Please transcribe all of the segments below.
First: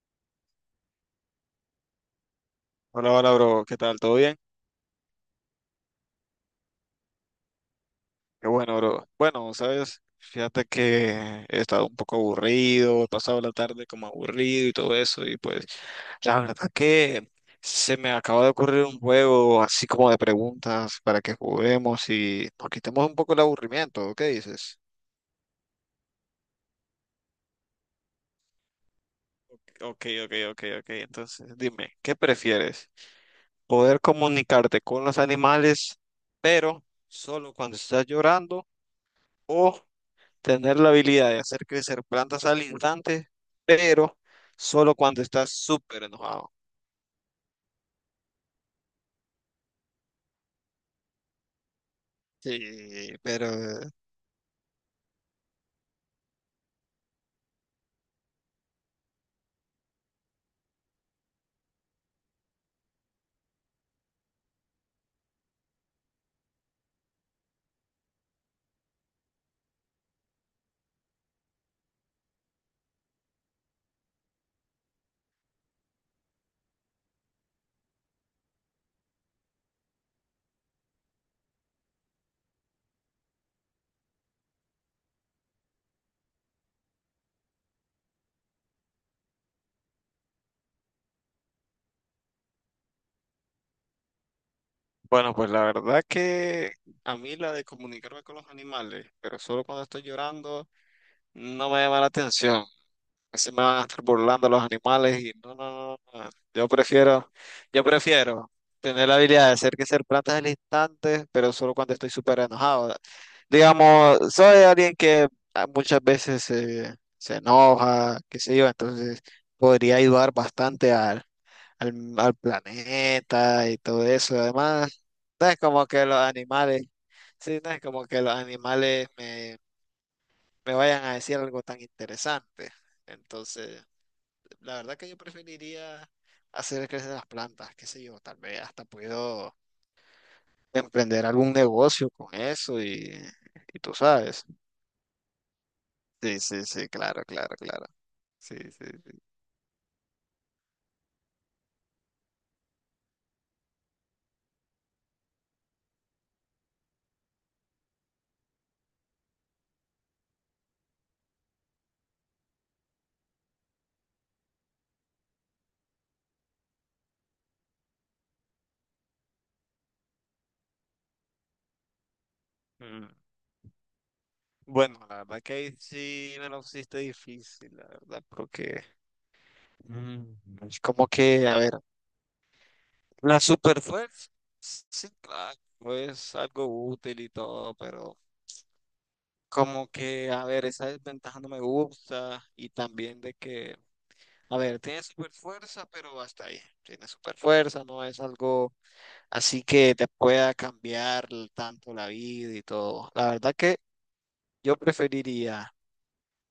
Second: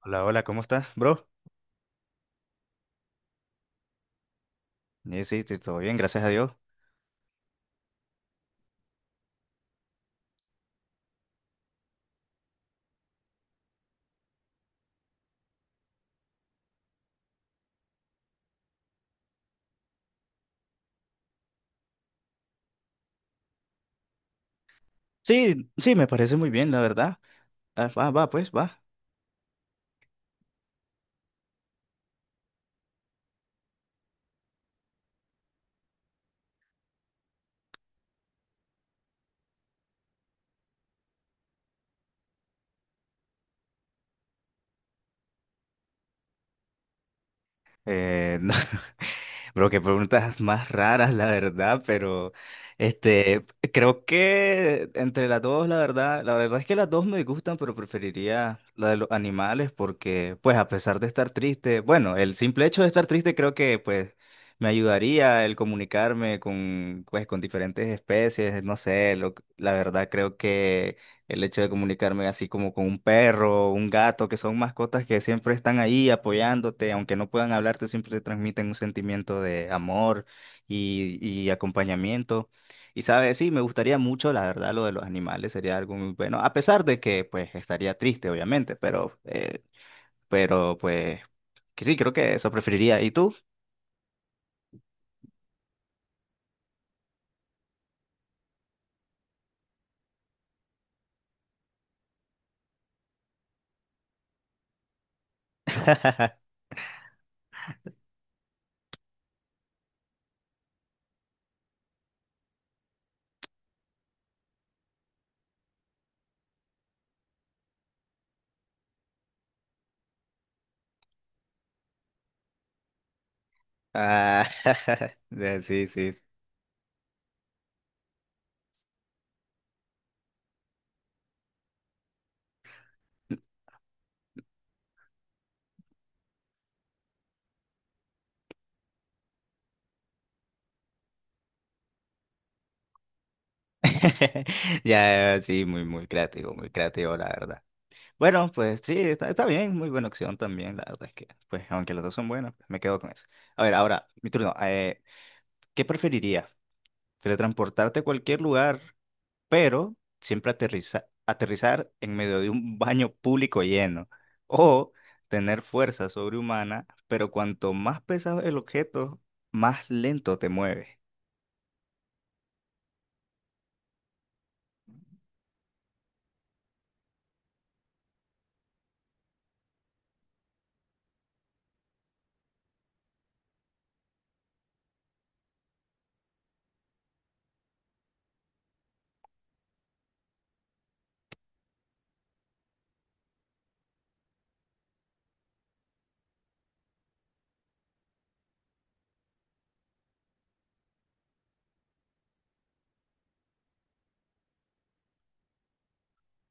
Hola, hola, ¿cómo estás, bro? Hola, hola, bro. ¿Qué tal? ¿Todo bien? Sí, sí, todo bien, gracias a Dios. Qué bueno, bro. Bueno, sabes, fíjate que he estado un poco aburrido, he pasado la tarde como aburrido y todo eso, y pues la verdad que se me acaba de ocurrir un juego así como de preguntas para que juguemos y nos quitemos un poco el aburrimiento. ¿Qué dices? Sí, sí, me parece muy bien, la verdad. Ah, va, va, pues, va. Ok, ok, ok, ok. Entonces, dime, ¿qué prefieres? ¿Poder comunicarte con los animales, pero solo cuando estás llorando, o tener la habilidad de hacer crecer plantas al instante, pero solo cuando estás súper enojado? No, bro, qué preguntas más raras, la verdad, pero Sí, este, pero creo que entre las dos, la verdad es que las dos me gustan, pero preferiría la de los animales porque, pues, a pesar de estar triste, bueno, el simple hecho de estar triste creo que, pues, me ayudaría el comunicarme con, pues, con diferentes especies, no sé, lo, la verdad creo que el hecho de comunicarme así como con un perro, un gato, que son mascotas que siempre están ahí apoyándote, aunque no puedan hablarte, siempre te transmiten un sentimiento de amor y acompañamiento. Y sabes, sí, me gustaría mucho, la verdad, lo de los animales sería algo muy bueno, a pesar de que pues estaría triste, obviamente, pero pues que sí, creo que eso preferiría. ¿Y tú? bueno, pues la verdad que a mí la de comunicarme con los animales, pero solo cuando estoy llorando, no me llama la atención. Así me van a estar burlando los animales y no, no, no, no. Yo prefiero tener la habilidad de hacer que ser plantas al instante, pero solo cuando estoy súper enojado. Digamos, soy alguien que muchas veces se enoja, qué sé yo, entonces podría ayudar bastante al planeta y todo eso. Ah, Además, no es como sí, que sí. los animales, sí, no es como que los animales me vayan a decir algo tan interesante. Entonces... La verdad que yo preferiría hacer crecer las plantas, qué sé yo, tal vez hasta puedo emprender algún negocio con eso y tú sabes. Ya, sí, muy, Sí, sí, muy sí, creativo, claro, la claro, verdad. claro. Bueno, Sí, pues sí, sí, sí. está, está bien, muy buena opción también, la verdad es que, pues aunque las dos son buenas, pues, me quedo con eso. A ver, ahora, mi turno. ¿Qué preferiría? Teletransportarte a cualquier lugar, pero aterrizar en medio de un baño público lleno. O tener fuerza sobrehumana, pero cuanto más pesado el objeto, más lento te mueves. Mm. Bueno, la verdad que ahí sí me lo pusiste difícil, la verdad, porque es como que, a ver, la superfuerza, sí, claro, es algo útil y todo, pero como que, a ver, esa desventaja no me gusta y también de que a ver, tiene super fuerza, pero hasta ahí. Tiene super fuerza, no es algo así que te pueda cambiar tanto la vida y todo. La verdad que yo preferiría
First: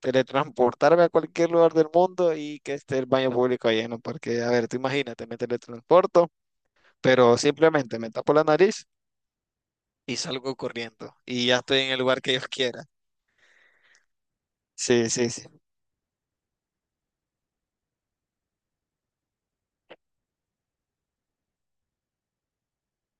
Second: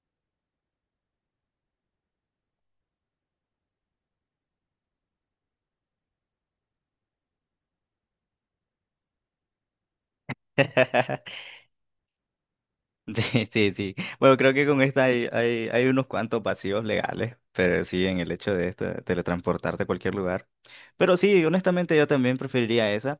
teletransportarme a cualquier lugar del mundo y que esté el baño público lleno, porque, a ver, tú imagínate, me teletransporto, pero simplemente me tapo la nariz y salgo corriendo y ya estoy en el lugar que yo quiera. Sí, sí, sí. Bueno, creo que con esta Sí, hay, sí, sí. hay unos cuantos vacíos legales, pero sí, en el hecho de esto, de teletransportarte a cualquier lugar. Pero sí, honestamente yo también preferiría esa.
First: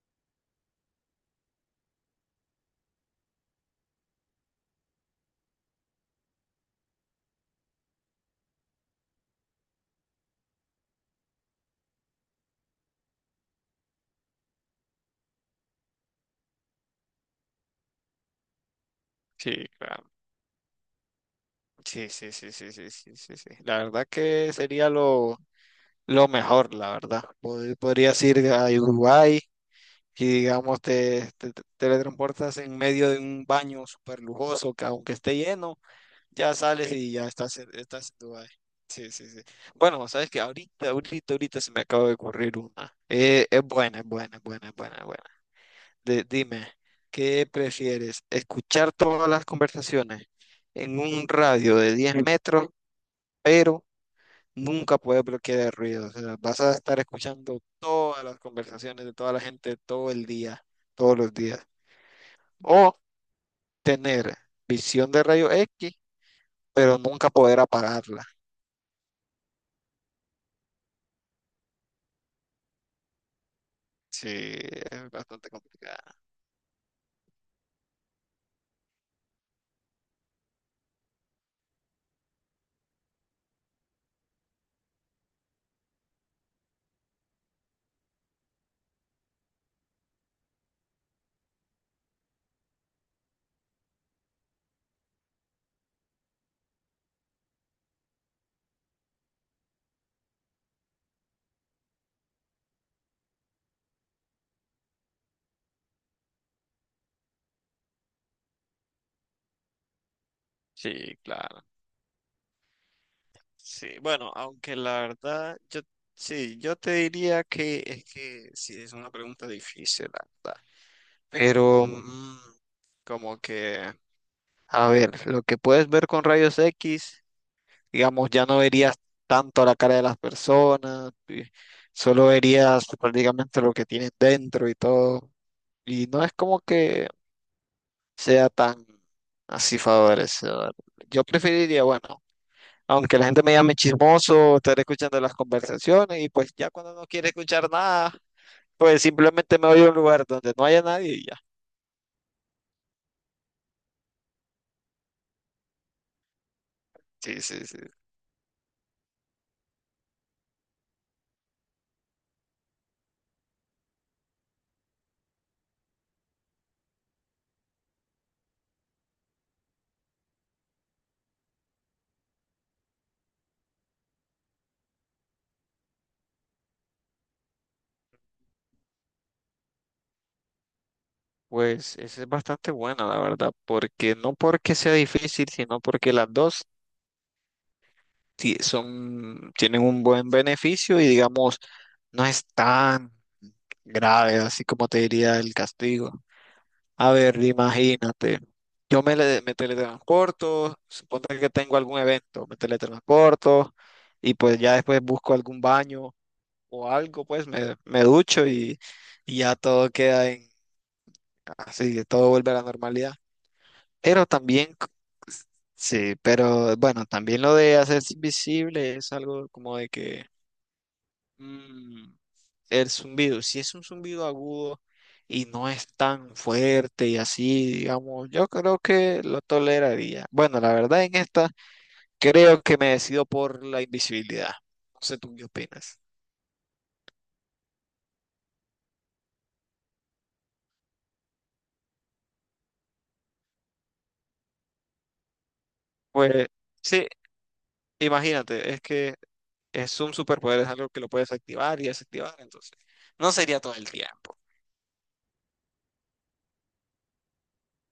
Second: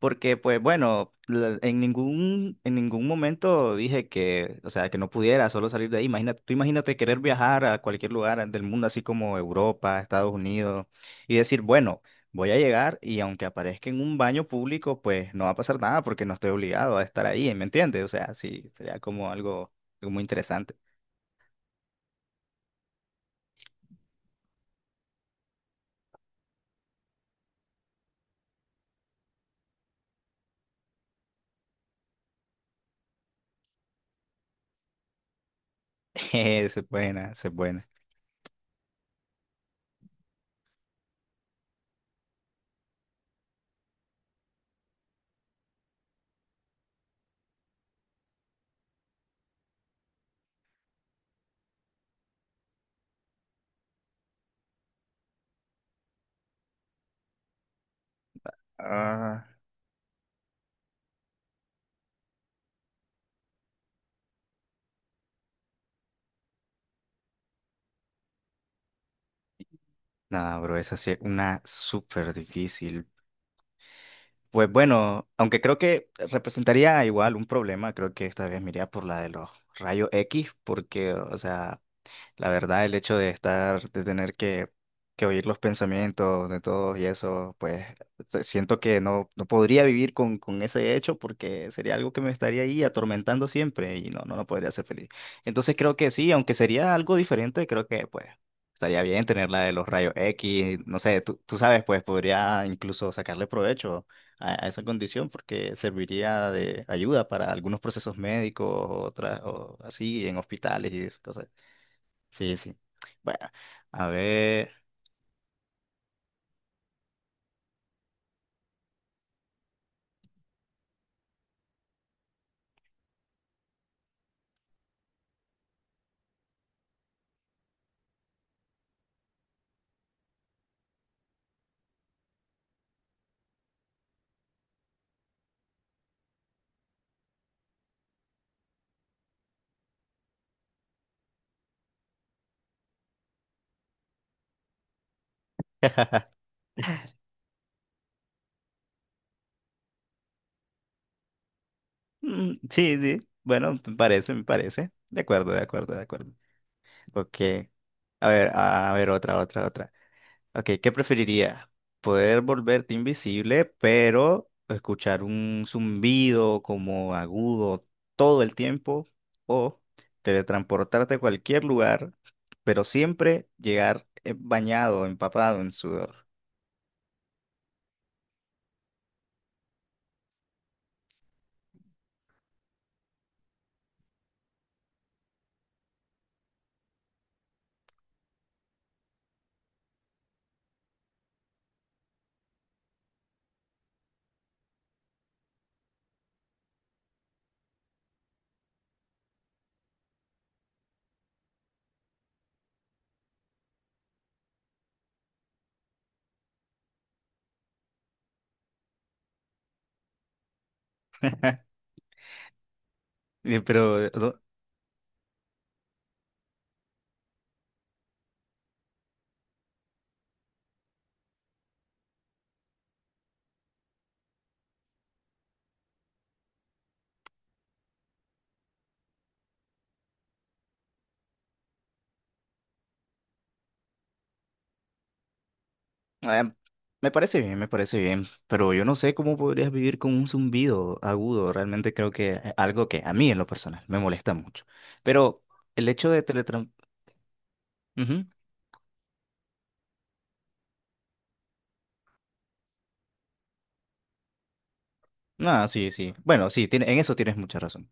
Porque, pues bueno, en ningún momento dije que, o sea, que no pudiera solo salir de ahí. Imagínate, tú imagínate querer viajar a cualquier lugar del mundo, así como Europa, Estados Unidos, y decir, bueno, voy a llegar y aunque aparezca en un baño público, pues no va a pasar nada porque no estoy obligado a estar ahí, ¿me entiendes? O sea, sí, sería como Sí, algo, claro. algo muy interesante. Sí, sí, sí, sí, sí, sí, sí, sí. La verdad que sería lo mejor, la verdad. Podrías ir a Uruguay y digamos te teletransportas en medio de un baño súper lujoso que aunque esté lleno, ya Esa es sales y ya buena, esa es estás, buena. estás en Dubái. Sí, sí, sí. Bueno, sabes que ahorita, ahorita, ahorita se me acaba de ocurrir una. Es buena, es buena, es buena, es buena, es buena. Dime, ¿qué prefieres? ¿Escuchar todas las conversaciones en un radio de 10 metros, pero nunca puedes bloquear el ruido? O sea, vas a estar escuchando todas las conversaciones de toda la Ah. gente todo el día, todos los días. O tener visión de rayos X, pero nunca poder apagarla. Nada, bro, esa sí es una súper difícil. Sí, Pues es bueno, bastante aunque creo que complicada. representaría igual un problema, creo que esta vez me iría por la de los rayos X, porque, o sea, la verdad, el hecho de estar, de tener que oír los pensamientos de todos y eso, siento que no, no podría vivir con ese hecho porque sería algo que me estaría ahí atormentando siempre y no, no, no podría ser feliz. Entonces creo que sí, aunque sería algo diferente, creo que pues estaría bien tener la de los rayos X, no sé, tú sabes, pues podría incluso sacarle provecho a esa condición porque serviría de ayuda para algunos procesos médicos o así en hospitales y Sí, esas cosas. claro. Sí, sí. Bueno, Sí, a bueno, ver. aunque la verdad, yo sí, yo te diría que es que sí, es una pregunta difícil, la verdad. Pero como que, a ver, lo que puedes ver con rayos X, digamos, ya no verías tanto la cara de las personas, y solo verías prácticamente lo que tienen dentro y todo. Y no es como que sea tan así favorecedor. Yo preferiría, bueno, aunque la gente me llame chismoso, estar escuchando las conversaciones y pues ya cuando no quiere escuchar nada, pues simplemente me voy a un lugar donde no haya nadie y ya. Mm, sí, sí. Bueno, me parece, me parece. De acuerdo, de acuerdo, de acuerdo. Ok. Sí, sí, sí. A ver, otra, otra, otra. Ok, ¿qué preferirías? ¿Poder volverte invisible, pero escuchar un zumbido como agudo todo el tiempo? ¿O teletransportarte a cualquier lugar, pero siempre llegar bañado, empapado en sudor? Pues esa es bastante buena, la verdad, porque no porque sea difícil, sino porque las dos son, tienen un buen beneficio y digamos, no es tan grave, así como te diría el castigo. A ver, imagínate, yo me teletransporto, suponte que tengo algún evento, me teletransporto y pues ya después busco algún baño o algo, pues me ducho y ya todo queda en, así, todo vuelve a la normalidad. Eh, Pero, Pero ¿dó- también... Sí, pero bueno, también lo de hacerse invisible es algo como de que Mm, el zumbido, si es un zumbido agudo y no es tan fuerte y así, digamos, yo creo que lo toleraría. Bueno, la verdad en esta creo que me decido por la invisibilidad. No sé tú qué opinas. Eh, Me parece bien, me parece bien, pero yo no sé cómo podrías vivir con un zumbido agudo. Realmente creo que es algo que a mí en lo personal me molesta mucho. Pero el hecho de Pues teletransportar... sí, imagínate, es que es un superpoder, es algo que lo puedes activar y desactivar, entonces no sería todo el tiempo. No, sí, sí. Bueno, sí, en eso tienes mucha razón.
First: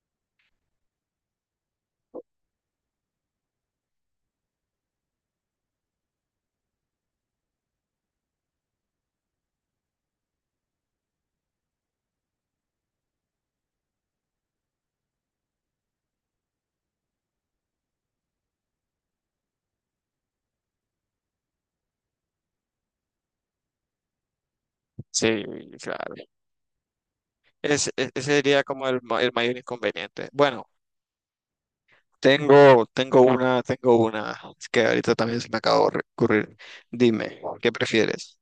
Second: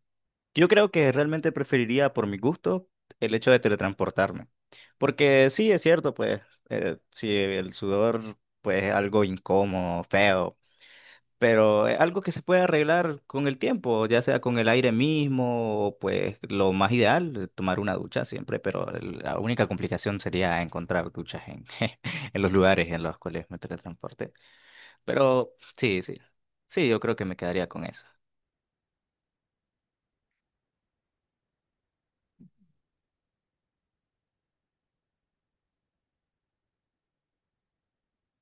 Yo creo que realmente preferiría, por mi gusto, el hecho de teletransportarme. Porque sí, es cierto, pues, si el sudor, pues, es algo incómodo, feo pero es algo que se puede arreglar con el tiempo, ya sea con el aire mismo, o pues lo más ideal, tomar una ducha siempre, pero la única complicación sería encontrar duchas en, en los lugares en los cuales me teletransporte. Sí, Pero sí, sí, claro. sí, yo creo que me quedaría con eso. Ese sería como el mayor inconveniente. Bueno, tengo una que ahorita también se me acaba de ocurrir. Dime, ¿qué prefieres?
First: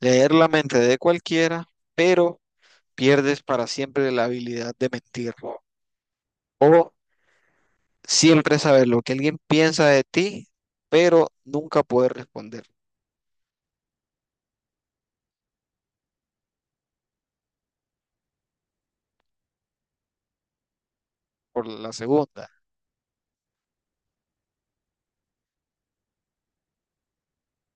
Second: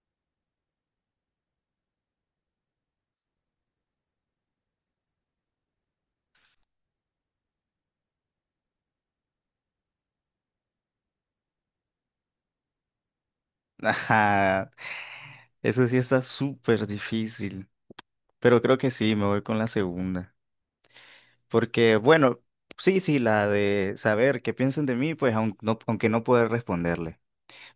Leer la mente de cualquiera, pero pierdes para siempre la habilidad de mentir. O siempre saber lo que alguien piensa de ti, pero nunca poder responder. Ajá, eso sí está súper difícil, pero creo que sí, me voy con la segunda, Por la porque bueno, segunda. sí, sí, la de saber qué piensan de mí, pues aunque no poder responderle.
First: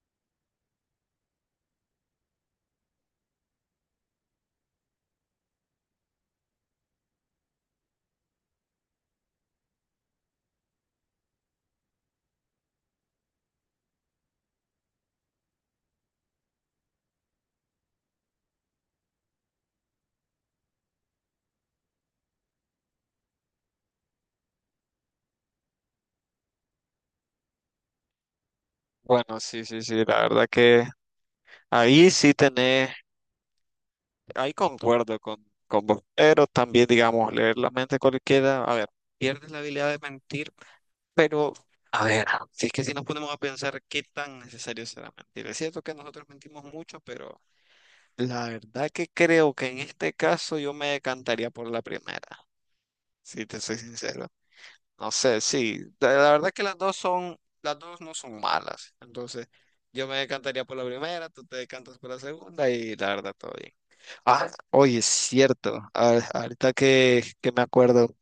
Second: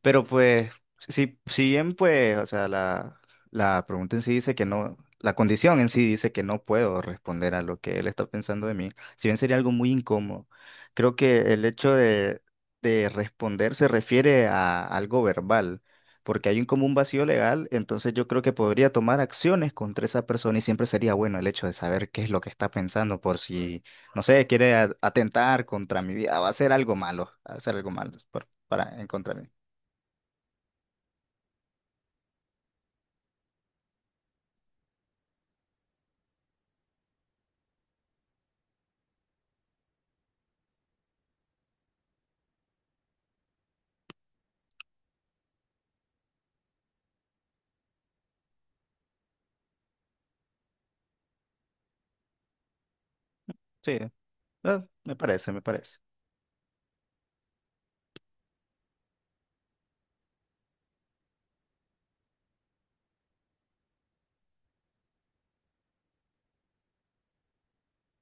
Pero pues, si, si bien pues, o sea, la pregunta en sí dice que no, la condición en sí dice que no puedo responder a lo que él está pensando de mí, si bien sería algo muy incómodo, creo que el hecho de responder se refiere a algo verbal, porque hay un como un vacío legal, entonces yo creo que podría tomar acciones contra esa persona y siempre sería bueno el hecho de saber qué es lo que está pensando por si, no sé, quiere atentar contra mi vida, va a hacer algo malo, va a hacer algo malo para, en contra Bueno, mí. sí, sí, sí, la verdad que ahí sí tenés, ahí concuerdo con vos, pero también, digamos, leer la mente cualquiera, a ver, pierdes la habilidad de mentir, pero, a ver, si es que si nos ponemos a pensar qué tan necesario será mentir. Es cierto que nosotros mentimos mucho, pero la verdad que creo que en este caso yo me decantaría por la primera, si te soy Sí, sincero. No me sé, parece, me sí, parece. La verdad que las dos son, las dos no son malas, entonces yo me decantaría por la primera, tú te decantas por la segunda y la verdad todo bien. Ah, oye, es cierto. Ahorita que me acuerdo,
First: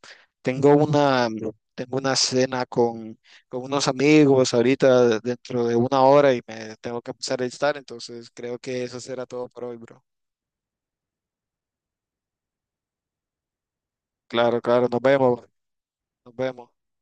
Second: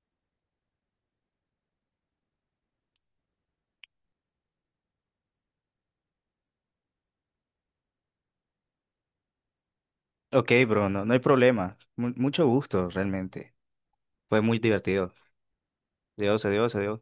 tengo una, tengo una cena con unos amigos ahorita dentro de 1 hora y me tengo que empezar a estar, entonces creo que eso será todo por hoy, bro. Ok, bro, no, no hay problema. Mucho gusto, realmente. Fue muy Claro, claro, nos divertido. vemos, nos Dios, vemos. adiós, adiós.